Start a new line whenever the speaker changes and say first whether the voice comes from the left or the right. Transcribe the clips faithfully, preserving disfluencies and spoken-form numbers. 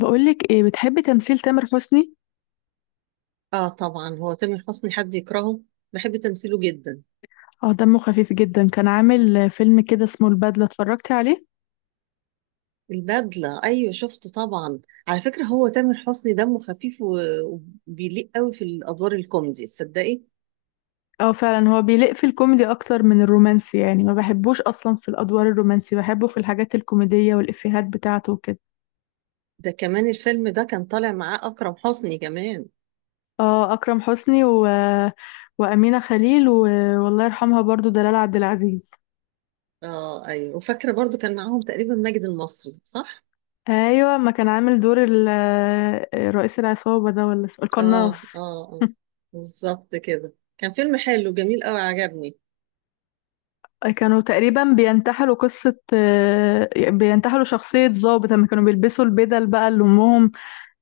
left: بقولك ايه، بتحبي تمثيل تامر حسني؟
right: اه، طبعا. هو تامر حسني، حد يكرهه؟ بحب تمثيله جدا.
left: اه دمه خفيف جدا، كان عامل فيلم كده اسمه البدلة، اتفرجتي عليه؟
right: البدلة، ايوه شفته طبعا. على فكرة، هو تامر حسني دمه خفيف و- وبيليق قوي في الادوار الكوميدي، تصدقي؟
left: اه فعلا، هو بيليق في الكوميدي اكتر من الرومانسي، يعني ما بحبوش اصلا في الادوار الرومانسي، بحبه في الحاجات الكوميدية والافيهات بتاعته وكده.
right: ده كمان الفيلم ده كان طالع معاه اكرم حسني كمان.
left: اه اكرم حسني و... وامينة خليل و... والله يرحمها برضو دلال عبد العزيز.
right: اه، ايوه، وفاكرة برضو كان معاهم تقريبا ماجد المصري، صح؟
left: ايوه، ما كان عامل دور ال... رئيس العصابة ده، ولا اسمه-
right: اه،
left: القناص؟
right: اه، اه، بالظبط كده. كان فيلم حلو جميل قوي، عجبني.
left: كانوا تقريبا بينتحلوا قصة آه، بينتحلوا شخصية ضابط لما كانوا بيلبسوا البدل بقى اللي أمهم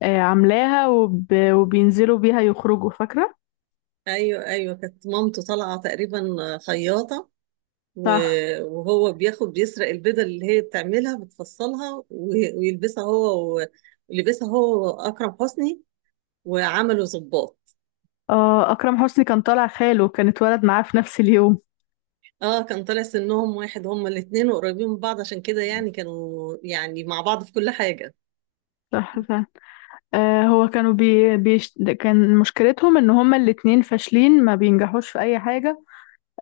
left: آه، عاملاها وب... وبينزلوا بيها يخرجوا، فاكرة؟
right: ايوه، ايوه، كانت مامته طالعة تقريبا خياطة، و-
left: صح.
right: وهو بياخد بيسرق البيضة اللي هي بتعملها بتفصلها و- ويلبسها هو، و- ولبسها هو أكرم حسني وعملوا ظباط.
left: آه أكرم حسني كان طالع خاله، كان اتولد معاه في نفس اليوم.
right: اه، كان طالع سنهم واحد، هما الاتنين وقريبين من بعض، عشان كده يعني كانوا يعني مع بعض في كل حاجة.
left: صح، صح. آه هو كانوا بي... بيش... كان مشكلتهم إن هما الاتنين فاشلين، ما بينجحوش في أي حاجة.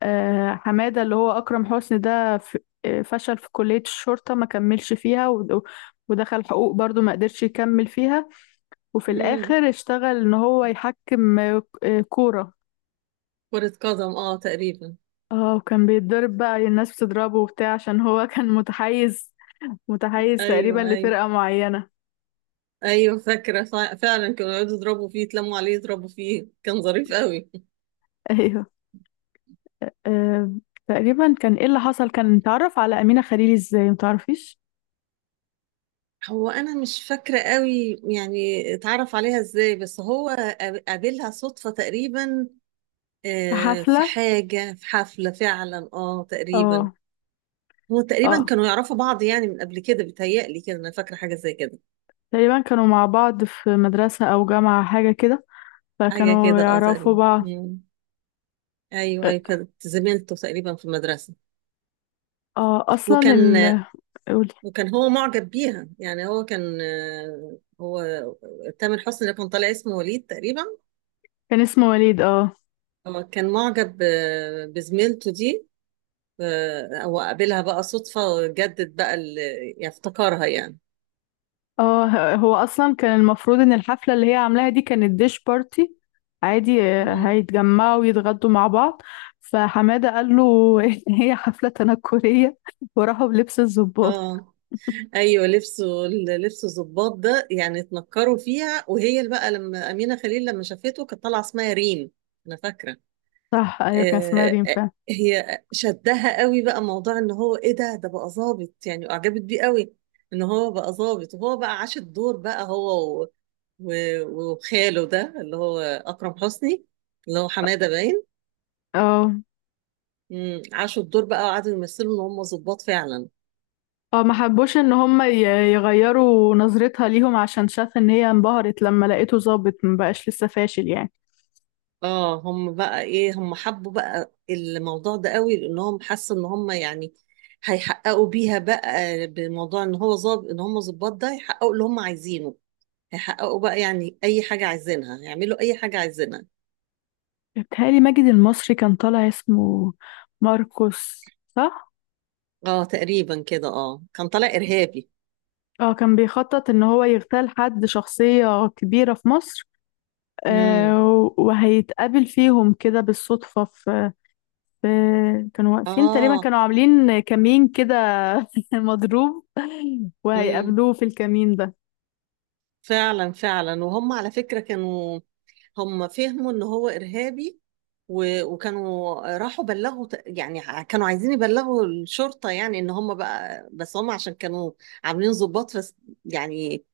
left: آه حمادة اللي هو أكرم حسني ده ف... آه، فشل في كلية الشرطة، ما كملش فيها، و... ودخل حقوق برضو، ما قدرش يكمل فيها. وفي
right: امم.
left: الآخر اشتغل إن هو يحكم آه، كورة.
right: كرة قدم، اه، تقريبا.
left: اه، وكان بيتضرب بقى، الناس بتضربه وبتاع عشان هو كان متحيز متحيز تقريبا
right: ايوه، ايوه،
left: لفرقة معينة.
right: ايوه، فاكرة، فع- فعلا كانوا يقعدوا يضربوا فيه، يتلموا عليه يضربوا فيه، كان ظريف قوي.
left: ايوه. آه، تقريبا كان ايه اللي حصل، كان اتعرف على أمينة خليل ازاي، متعرفيش؟
right: هو انا مش فاكره قوي يعني اتعرف عليها ازاي، بس هو قاب- قابلها صدفه تقريبا.
left: في
right: آه، في
left: حفلة.
right: حاجه، في حفله فعلا اه تقريبا.
left: اه
right: هو تقريبا
left: اه
right: كانوا يعرفوا بعض يعني من قبل كده، بيتهيألي كده، انا فاكره حاجه زي كده.
left: تقريبا، كانوا مع بعض في مدرسة أو جامعة، حاجة كده،
right: حاجه
left: فكانوا
right: كده اه
left: يعرفوا
right: تقريبا.
left: بعض.
right: مم. ايوه،
left: اه.
right: ايوه، كانت زميلته تقريبا في المدرسه.
left: آه، أصلا
right: وكان
left: ال قولي.
right: وكان هو معجب بيها، يعني هو كان، آه، هو تامر حسني اللي كان طالع اسمه وليد تقريبا.
left: كان اسمه وليد، اه.
right: هو كان معجب، آه، بزميلته دي. آه، او اقابلها بقى صدفة جدد بقى ال- يعني افتكرها يعني.
left: اه، ه- هو اصلا كان المفروض ان الحفله اللي هي عاملاها دي كانت ديش بارتي عادي، آه،
right: مم.
left: هيتجمعوا ويتغدوا مع بعض. فحماده قال له ان هي حفله تنكريه، وراحوا بلبس الضباط.
right: اه، ايوه، لبسه لبسه الضباط ده يعني، اتنكروا فيها، وهي اللي بقى لما امينه خليل لما شافته كانت طالعه اسمها ريم، انا فاكره.
left: صح، ايوه كان اسمها
right: آه
left: ريم
right: آه،
left: فعلا.
right: هي شدها قوي بقى موضوع ان هو ايه، ده ده بقى ظابط، يعني اعجبت بيه قوي، ان هو بقى ظابط. وهو بقى عاش الدور بقى هو و- و- وخاله ده اللي هو اكرم حسني، اللي هو حماده باين.
left: اه
right: امم عاشوا الدور بقى، وقعدوا يمثلوا ان هم ظباط فعلا.
left: اه، ما حبوش ان هم ي- يغيروا نظرتها ليهم عشان شاف ان هي انبهرت لما لقيته ظابط، مبقاش لسه فاشل يعني.
right: اه، هم بقى ايه، هم حبوا بقى الموضوع ده قوي لانهم حسوا ان هم يعني هيحققوا بيها بقى بموضوع ان هو ظابط، ان هم ظباط ده يحققوا اللي هم عايزينه، هيحققوا بقى يعني اي حاجة عايزينها، هيعملوا اي حاجة عايزينها.
left: بيتهيألي ماجد المصري كان طالع اسمه ماركوس، صح.
right: اه، تقريبا كده، اه، كان طالع ارهابي.
left: اه كان بيخطط ان هو يغتال حد، شخصية كبيرة في مصر.
right: امم.
left: آه، وهيتقابل فيهم كده بالصدفة في في- كانوا واقفين تقريبا،
right: اه.
left: كانوا عاملين كمين كده مضروب،
right: امم.
left: وهيقابلوه في الكمين ده.
right: فعلا، فعلا، وهم على فكرة كانوا، هم فهموا ان هو ارهابي، و- وكانوا راحوا بلغوا ت- يعني ع- كانوا عايزين يبلغوا الشرطة يعني ان هم بقى، بس هم عشان كانوا عاملين ضباط بس يعني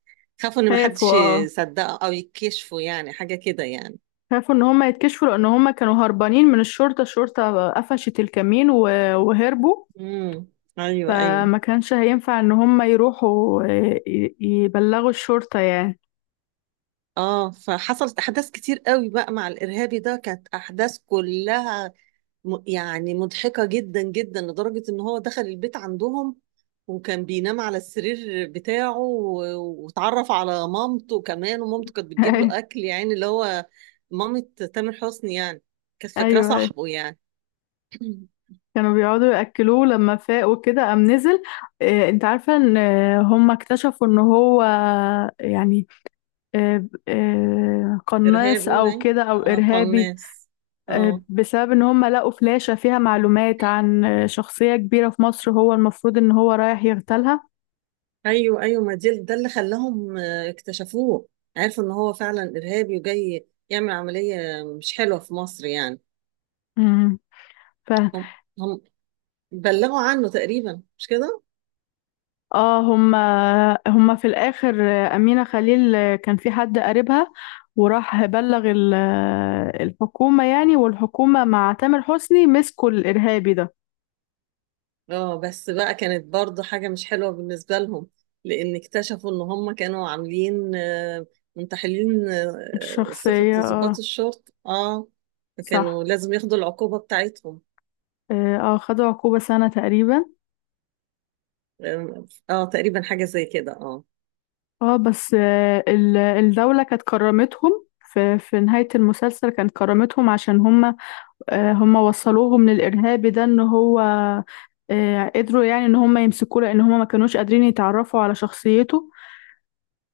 right: خافوا ان
left: خافوا
right: محدش
left: اه
right: يصدقه او يكشفوا يعني حاجة كده يعني.
left: خافوا ان هم يتكشفوا لان هم كانوا هربانين من الشرطة. الشرطة قفشت الكمين و- وهربوا.
right: امم، ايوه، ايوه.
left: فما كانش هينفع ان هم يروحوا، آه، ي- يبلغوا الشرطة يعني.
right: اه، فحصلت احداث كتير قوي بقى مع الارهابي ده، كانت احداث كلها م- يعني مضحكة جدا جدا، لدرجة ان هو دخل البيت عندهم وكان بينام على السرير بتاعه، و- واتعرف على مامته كمان، ومامته كانت بتجيب له اكل يعني، اللي هو مامة تامر حسني يعني، كانت فاكراه
left: ايوه،
right: صاحبه يعني.
left: كانوا بيقعدوا يأكلوه لما فاق وكده، قام نزل. آه، انت عارفة ان آه، هم اكتشفوا ان هو يعني آه، آه، قناص
right: ارهابي
left: او
right: باين،
left: كده او
right: اه،
left: ارهابي.
right: قناص.
left: آه،
right: اه.
left: بسبب ان هم لقوا فلاشة فيها معلومات عن آه، شخصية كبيرة في مصر، هو المفروض ان هو رايح يغتالها.
right: ايوه، ايوه، ما دي ده اللي خلاهم آه، اكتشفوه، عرفوا ان هو فعلا ارهابي وجاي يعمل عملية مش حلوة في مصر يعني.
left: مم.
right: هم هم بلغوا عنه تقريبا، مش كده؟
left: اه هما هما في الاخر، امينه خليل كان في حد قريبها، وراح بلغ ال- الحكومه يعني، والحكومه مع تامر حسني مسكوا الارهابي ده.
right: اه، بس بقى كانت برضو حاجة مش حلوة بالنسبة لهم، لأن اكتشفوا إن هم كانوا عاملين، آه، منتحلين، آه، صفة
left: الشخصيه، اه.
right: ضباط الشرطة، اه.
left: صح.
right: فكانوا لازم ياخدوا العقوبة بتاعتهم.
left: اه آه، خدوا عقوبه سنه تقريبا.
right: اه، آه، تقريبا حاجة زي كده، اه.
left: اه بس آه، ال- الدوله كانت كرمتهم في في نهايه المسلسل، كانت كرمتهم عشان هما آه، هما وصلوهم للارهابي ده، ان هو آه، قدروا يعني ان هم يمسكوه، لان هم ما كانوش قادرين يتعرفوا على شخصيته.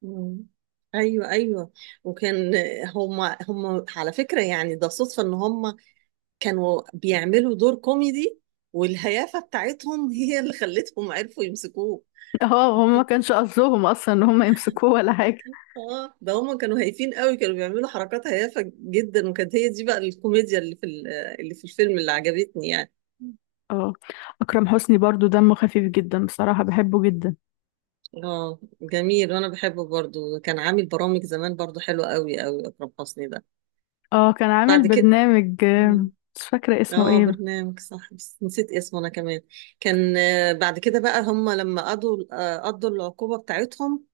right: مم. ايوه، ايوه، وكان هم هم على فكرة يعني ده صدفة ان هم كانوا بيعملوا دور كوميدي، والهيافة بتاعتهم هي اللي خلتهم عرفوا يمسكوه.
left: اه هم ما كانش قصدهم اصلا ان هم يمسكوه ولا حاجه.
right: اه، ده هما كانوا هايفين قوي، كانوا بيعملوا حركات هيافة جدا، وكانت هي دي بقى الكوميديا اللي في ال- آه، اللي في الفيلم اللي عجبتني يعني.
left: اه اكرم حسني برضو دمه خفيف جدا، بصراحه بحبه جدا.
right: اه، جميل، وانا بحبه برضو. كان عامل برامج زمان برضو حلوة قوي قوي اكرم حسني ده.
left: اه كان عامل
right: بعد كده.
left: برنامج، آه،
right: مم.
left: مش فاكره اسمه
right: اه،
left: ايه.
right: برنامج، صح، بس نسيت اسمه انا كمان. كان، آه، بعد كده بقى، هم لما قضوا آه، قضوا العقوبة بتاعتهم،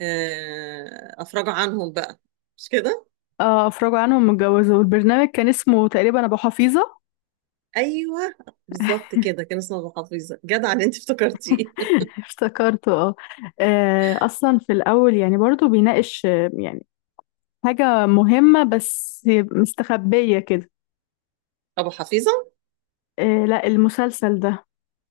right: آه، افرجوا عنهم بقى، مش كده؟
left: اه افرجوا عنهم متجوزوا. البرنامج كان اسمه تقريبا ابو حفيظه.
right: ايوه، بالظبط كده، كان اسمه ابو حفيظة، جدع ان انت افتكرتيه.
left: افتكرته، اه. آه، اصلا في الاول يعني برضو بيناقش آه، يعني حاجه مهمه بس مستخبيه كده.
right: أبو حفيظة؟
left: آه لا، المسلسل ده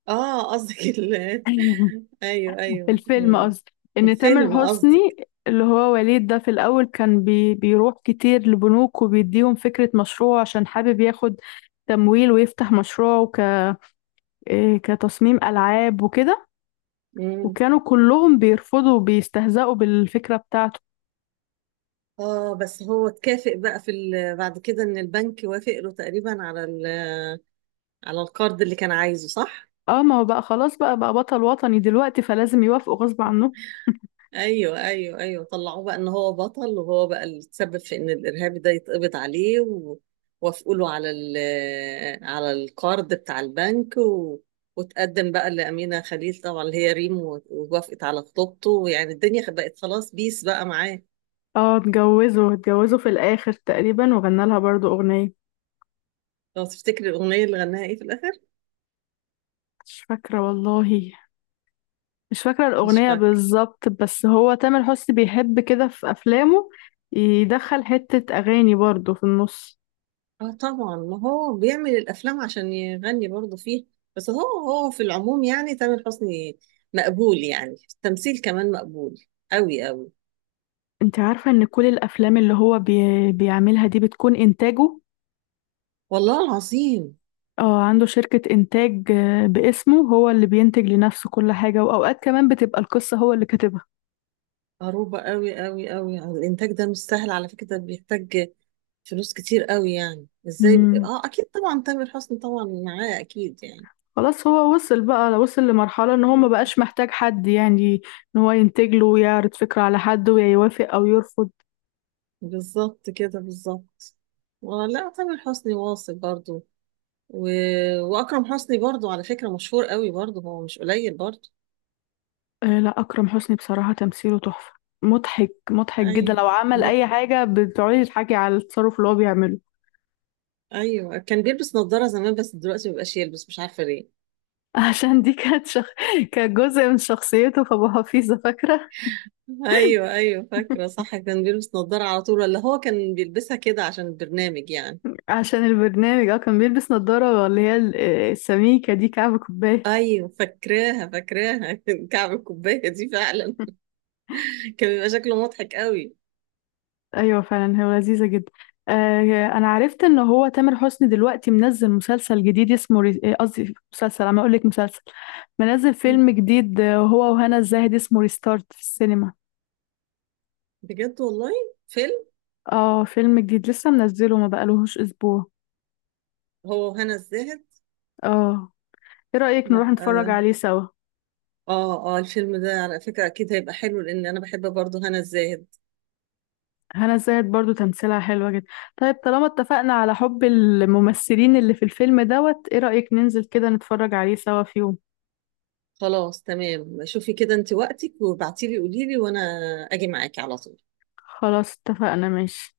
right: آه قصدك ال أيوه، أيوه.
left: الفيلم
right: مم.
left: قصدي، ان تامر
right: الفيلم
left: حسني
right: قصدك.
left: اللي هو وليد ده، في الاول كان بي بيروح كتير لبنوك، وبيديهم فكرة مشروع عشان حابب ياخد تمويل ويفتح مشروعه، ك إيه، كتصميم العاب وكده.
right: مم.
left: وكانوا كلهم بيرفضوا وبيستهزئوا بالفكرة بتاعته.
right: آه بس هو اتكافئ بقى في ال... بعد كده إن البنك وافق له تقريبا على ال... على القرض اللي كان عايزه، صح؟
left: اه ما هو بقى خلاص، بقى بقى بطل وطني دلوقتي، فلازم يوافقوا غصب عنه.
right: ايوه، ايوه، ايوه، طلعوه بقى ان هو بطل، وهو بقى اللي تسبب في ان الارهابي ده يتقبض عليه، ووافقوا له على ال- على القرض بتاع البنك، و... وتقدم بقى لأمينة خليل طبعا اللي هي ريم، و- ووافقت على خطوبته، ويعني الدنيا بقت خلاص بيس بقى معاه.
left: اه اتجوزوا اتجوزوا في الاخر تقريبا، وغنى لها برضو اغنية.
right: لو تفتكري الأغنية اللي غناها ايه في الآخر؟
left: مش فاكرة والله، مش فاكرة
right: مش
left: الأغنية
right: فاكر.
left: بالظبط، بس هو تامر حسني بيحب كده في أفلامه، يدخل حتة أغاني برضه في النص.
right: اه، طبعا، ما هو بيعمل الأفلام عشان يغني برضه فيه، بس هو هو في العموم يعني تامر حسني مقبول، يعني التمثيل كمان مقبول قوي قوي.
left: انت عارفة ان كل الأفلام اللي هو بي... بيعملها دي بتكون إنتاجه.
right: والله العظيم.
left: اه عنده شركة إنتاج آه، باسمه، هو اللي بينتج لنفسه كل حاجة، وأوقات كمان بتبقى القصة هو اللي كاتبها.
right: عروبة قوي قوي قوي. الإنتاج ده مش سهل على فكرة، ده بيحتاج فلوس كتير قوي، يعني ازاي؟
left: مم.
right: اه، اكيد طبعا تامر حسني طبعا معاه اكيد يعني.
left: خلاص، هو وصل بقى وصل لمرحلة ان هو ما
right: مم.
left: بقاش محتاج حد يعني، ان هو ينتج له ويعرض فكرة على حد ويوافق أو يرفض.
right: بالظبط كده، بالظبط. ولا تامر حسني واصل برضو، و... واكرم حسني برضو على فكرة مشهور قوي برضو، هو مش قليل برضو.
left: آه، لا، أكرم حسني بصراحة تمثيله تحفة. مضحك مضحك جدا،
right: ايوه.
left: لو عمل
right: مد...
left: أي حاجة بتقعدي تضحكي على التصرف اللي هو بيعمله.
right: ايوه، كان بيلبس نظارة زمان بس دلوقتي مبقاش يلبس، مش عارفة ليه.
left: عشان دي كانت شخ... كانت جزء من شخصيته، فأبو حفيظة، فاكرة؟
right: ايوه، ايوه، فاكره، صح، كان بيلبس نظاره على طول، ولا هو كان بيلبسها كده عشان البرنامج يعني؟
left: عشان البرنامج، اه كان بيلبس نظارة اللي هي ال- آه، السميكة دي، كعب كوباية.
right: ايوه، فاكراها، فاكراها كعب الكوبايه دي فعلا. كان بيبقى شكله مضحك قوي.
left: أيوة فعلا، هو لذيذة جدا. آه، أنا عرفت إن هو تامر حسني دلوقتي منزل مسلسل جديد اسمه ري- آه، قصدي مسلسل، أنا أقول لك مسلسل، منزل فيلم جديد، آه، هو وهنا الزاهد، اسمه ريستارت، في السينما.
right: بجد، والله. فيلم.
left: اه فيلم جديد لسه منزله، ما بقالهوش اسبوع.
right: هو هنا الزاهد.
left: اه، ايه رأيك نروح
right: لا،
left: نتفرج
right: اه.
left: عليه سوا؟
right: اه، آه، الفيلم ده على فكره اكيد هيبقى حلو، لان انا بحب برضه هنا الزاهد.
left: هنا الزاهد برضو تمثيلها حلوة جدا. طيب، طالما اتفقنا على حب الممثلين اللي في الفيلم دوت، ايه رأيك ننزل كده نتفرج عليه سوا في يوم؟
right: خلاص، تمام. شوفي كده انت وقتك وابعتيلي، قوليلي، وانا اجي معاكي على طول.
left: خلاص، اتفقنا، ماشي.